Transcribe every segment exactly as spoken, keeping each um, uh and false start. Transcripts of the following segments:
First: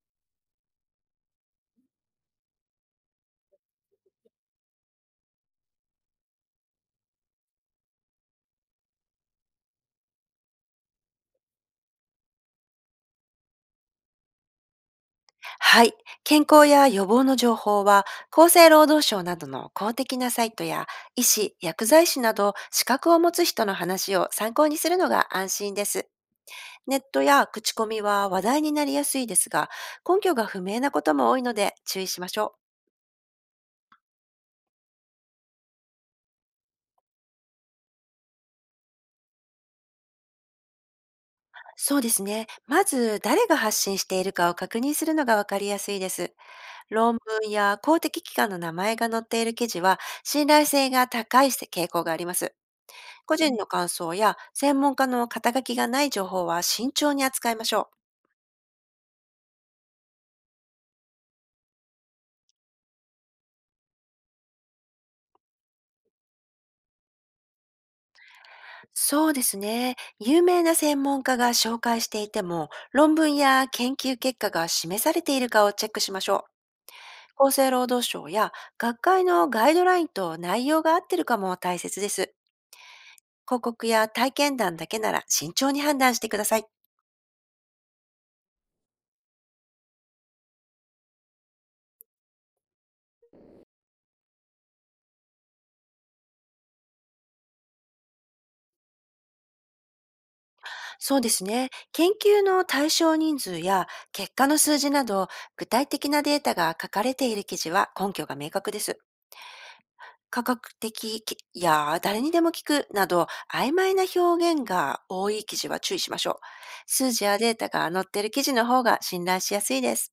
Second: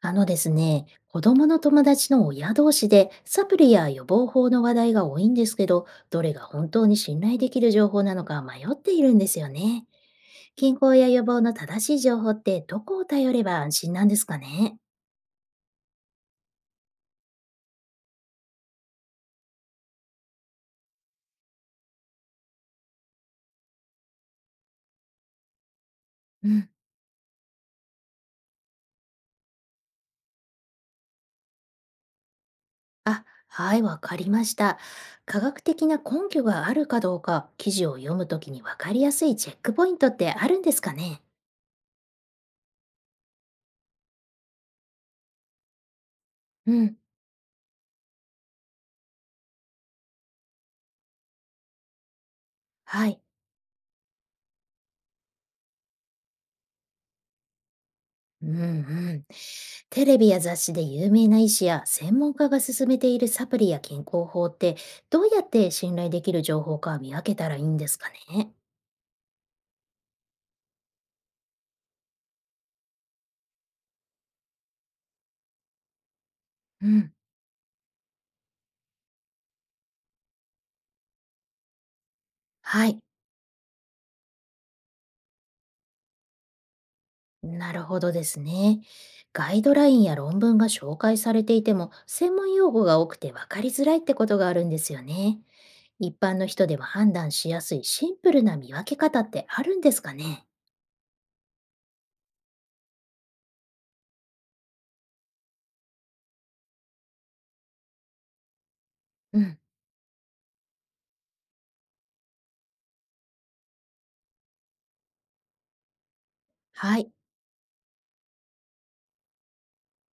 あのですね、子供の友達の親同士でサプリや予防法の話題が多いんですけど、どれが本当に信頼できる情報なのか迷っているんですよね。健康や予防の正しい情報ってどこを頼れば安心なんですかね？はい。健康や予防の情報は、厚生労働省などの公的なサイトや、医師、薬剤師など資格を持つ人の話を参考にするのが安心です。うん。ネットや口コミは話題になりやすいですが、根拠が不明なことも多いので注意しましょう。あ、はい、わかりました。科学的な根拠があるかどうか、記事を読むときにわかりやすいチェックポイントってあるんですかね？そうですね。まず、誰が発信しているかを確認するのがわかりやすいです。うん。論文や公的機関の名前が載っている記事は、信頼性が高い傾向があります。はい。個人の感想や専門家の肩書きがない情報は慎重に扱いましょう。うんうん。テレビや雑誌で有名な医師や専門家が勧めているサプリや健康法ってどうやって信頼できる情報か見分けたらいいんですかね？そうですね。有名な専門家が紹介していても、論文や研究結果が示されているかをチェックしましょうん。う。厚生労働省や学会のガイドラインと内容が合ってるかも大切です。はい。広告や体験談だけなら慎重に判断してください。なるほどですね。ガイドラインや論文が紹介されていても専門用語が多くて分かりづらいってことがあるんですよね。一般の人でも判断しやすいシンプルな見分け方ってあるんですかね？そうですね。研究の対象人数や結果の数字など、具体的なデータが書かれている記事は根拠が明確です。うん。科学的きや誰にでも聞くなど曖昧な表現が多い記事は注意しましょう。はい。数字やデータが載っている記事の方が信頼しやすいです。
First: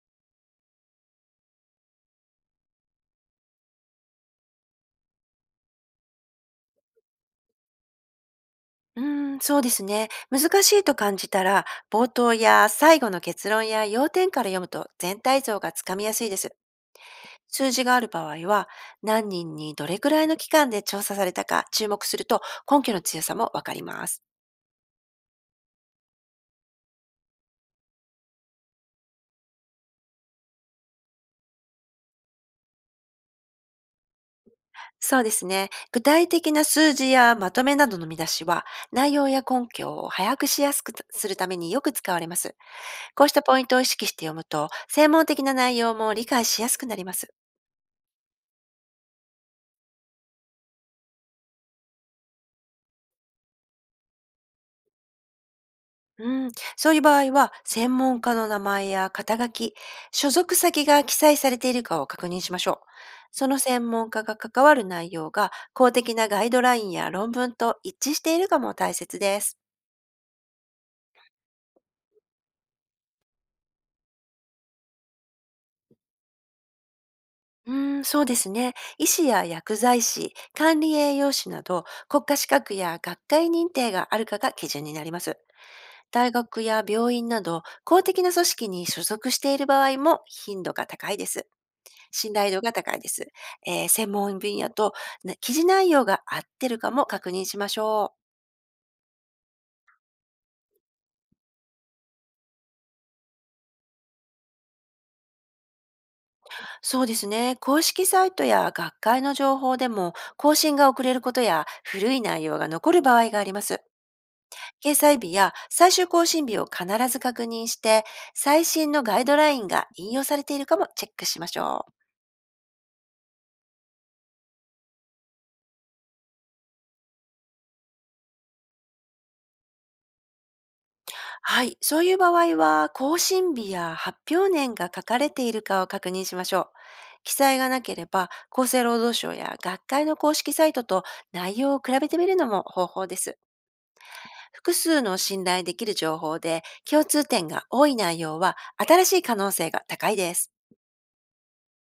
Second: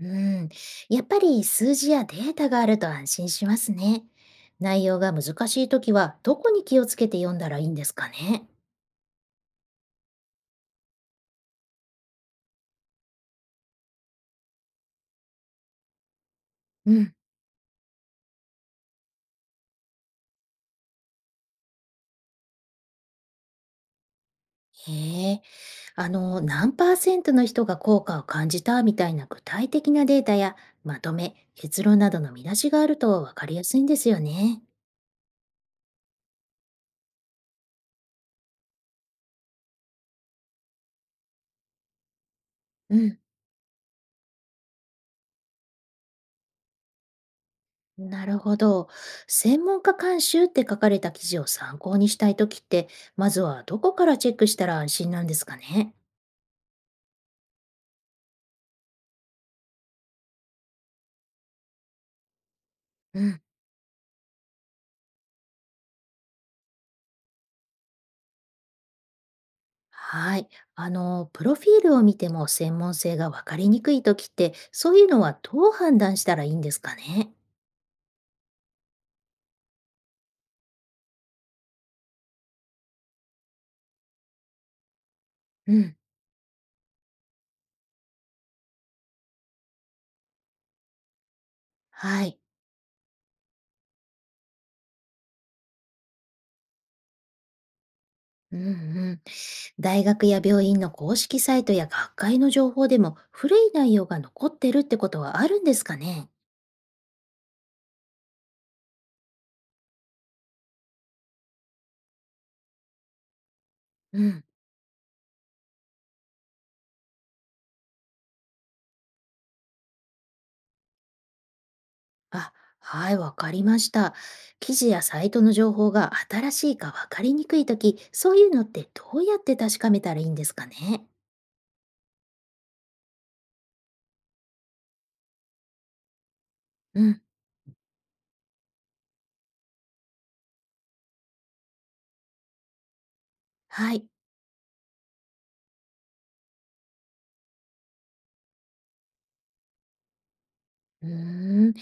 うん、やっぱり数字やデータがあると安心しますね。内容が難しいときは、どこに気をつけて読んだらいいんですかね。うーん、そうですね。難しいと感じたら、冒頭や最後の結論や要点から読むと全体像がつかみやすいです。うん、数字がある場合は、何人にどれくらいの期間で調査されたか注目すると根拠の強さもわかります。へえ、あの、何パーセントの人が効果を感じたみたいな具体的なデータや、まとめ、結論などの見出しがあると分かりやすいんですよね。そうですね。具体的な数字やまとめなどの見出しは、内容や根拠を把握しやすくするためによく使われます。うん。こうしたポイントを意識して読むと、専門的な内容も理解しやすくなります。なるほど。専門家監修って書かれた記事を参考にしたいときって、まずはどこからチェックしたら安心なんですかね。うん、そういう場合は、専門家の名前や肩書き、所属先が記載されているかを確認しましょう。うん、その専門家が関わる内容が公的なガイドラインや論文と一致しているかも大切です。はい。あの、プロフィールを見ても専門性が分かりにくいときって、そういうのはどう判断したらいいんですかね？うーん、そうですね。医師や薬剤師、管理栄養士など、国家資格や学会認定があるかが基準になります。うん。大学や病院など、公的な組織に所属している場合も頻度が高いです。は信い。頼度が高いです。えー専門分野とな記事内容が合ってるかも確認しましょう。うんうん。大学や病院の公式サイトや学会の情報でも古い内容が残ってるってことはあるんですかね？そうですね。公式サイトや学会の情報でも、更新が遅れることや古い内容が残る場合があります。うん。掲載日や最終更新日を必ず確認して、最新のガイドラインが引用されているかもチェックしましょう。あ、はい、わかりました。記事やサイトの情報が新しいか分かりにくいとき、そういうのってどうやって確かめたらいいんですかね？はい。そういう場合は、更新日や発表年が書かれているかを確認しましょう。うん。記載がなければ、厚生労働省や学会の公式サイトと内容を比べてみるのも方法です。はい。複数の信頼できる情報で共通点が多い内容は新しい可能性が高いです。うーん、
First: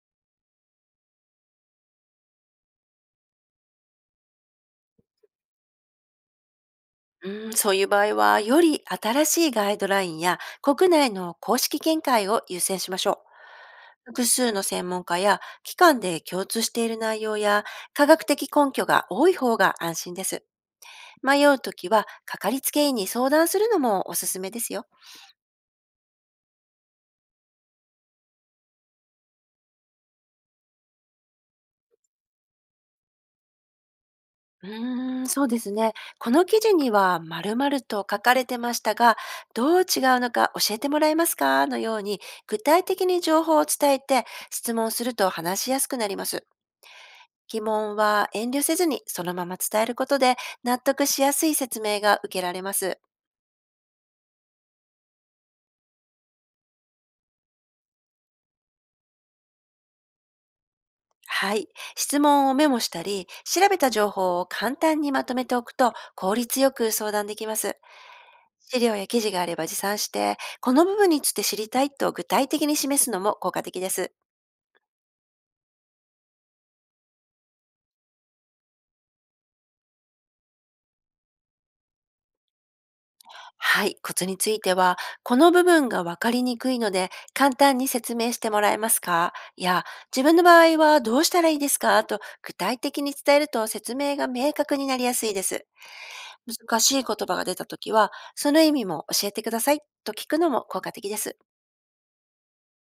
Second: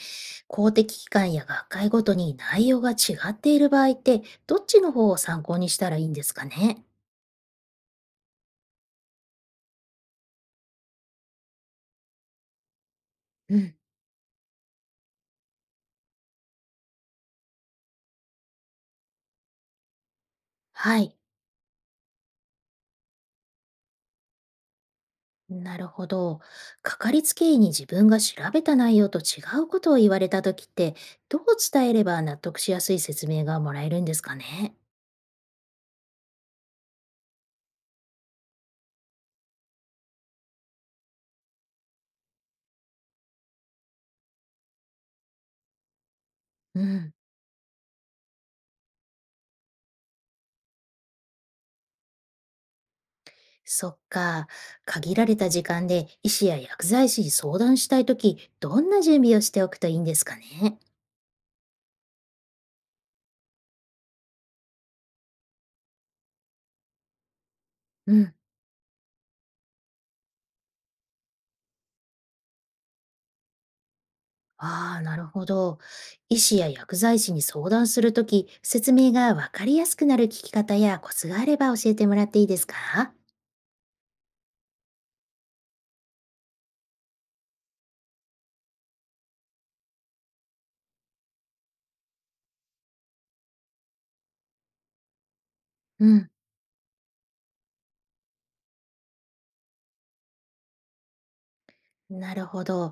公的機関や学会ごとに内容が違っている場合って、どっちの方を参考にしたらいいんですかね？うん、そういう場合は、より新しいガイドラインや国内の公式見解を優先しましょう。うん、複数の専門家や機関で共通している内容や科学的根拠が多い方が安心です。はい、迷うときは、かかりつけ医に相談するのもおすすめですよ。なるほど。かかりつけ医に自分が調べた内容と違うことを言われた時って、どう伝えれば納得しやすい説明がもらえるんですかうね？ーん、そうですね。この記事には〇〇と書かれてましたが、どう違うのか教えてもらえますかのように、具体的に情報を伝えて質問すると話しやすくなります。うん、疑問は遠慮せずにそのまま伝えることで納得しやすい説明が受けられます。そっか。限られた時間で医師や薬剤師に相談したい時どんな準備をしておくといいんですかね？はい。質問をメモしたり、調べた情報を簡単にまとめておくと効率よく相談できます。うん。資料や記事があれば持参して、この部分について知りたいと具体的に示すのも効果的です。ああ、なるほど。医師や薬剤師に相談するとき、説明がわかりやすくなる聞き方やコツがあれば教えてもらっていいですか？はい、コツについては、この部分がわかりにくいので、簡単に説明してもらえますかいや、自分の場合はどうしたらいいですかと具体的に伝えると説明が明確になりやすいです。うん。難しい言葉が出たときは、その意味も教えてくださいと聞くのも効果的です。なるほど。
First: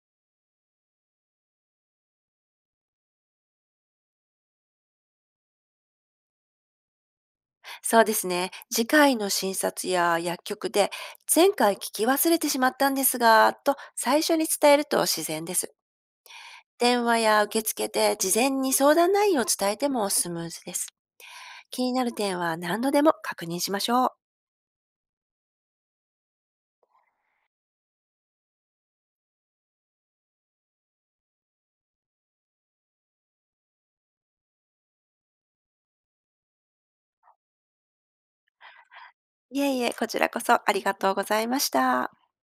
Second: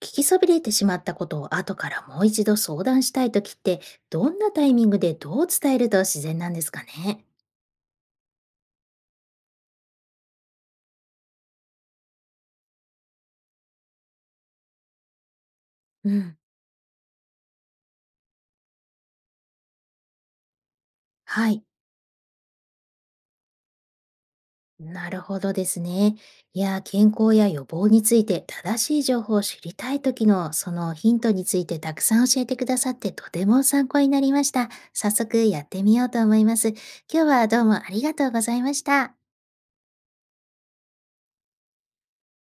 聞きそびれてしまったことを後からもう一度相談したいときって、どんなタイミングでどう伝えると自然なんですかね？そうですね。次回の診察や薬局で、前回聞き忘れてしまったんですが、と最初に伝えると自然です。うん。電話や受付で事前に相談内容を伝えてもスムーズです。はい。気になる点は何度でも確認しましょう。なるほどですね。いや、健康や予防について正しい情報を知りたい時のそのヒントについてたくさん教えてくださってとても参考になりました。早速やってみようと思います。今日はどうもありがとうございました。いえいえ、こちらこそありがとうございました。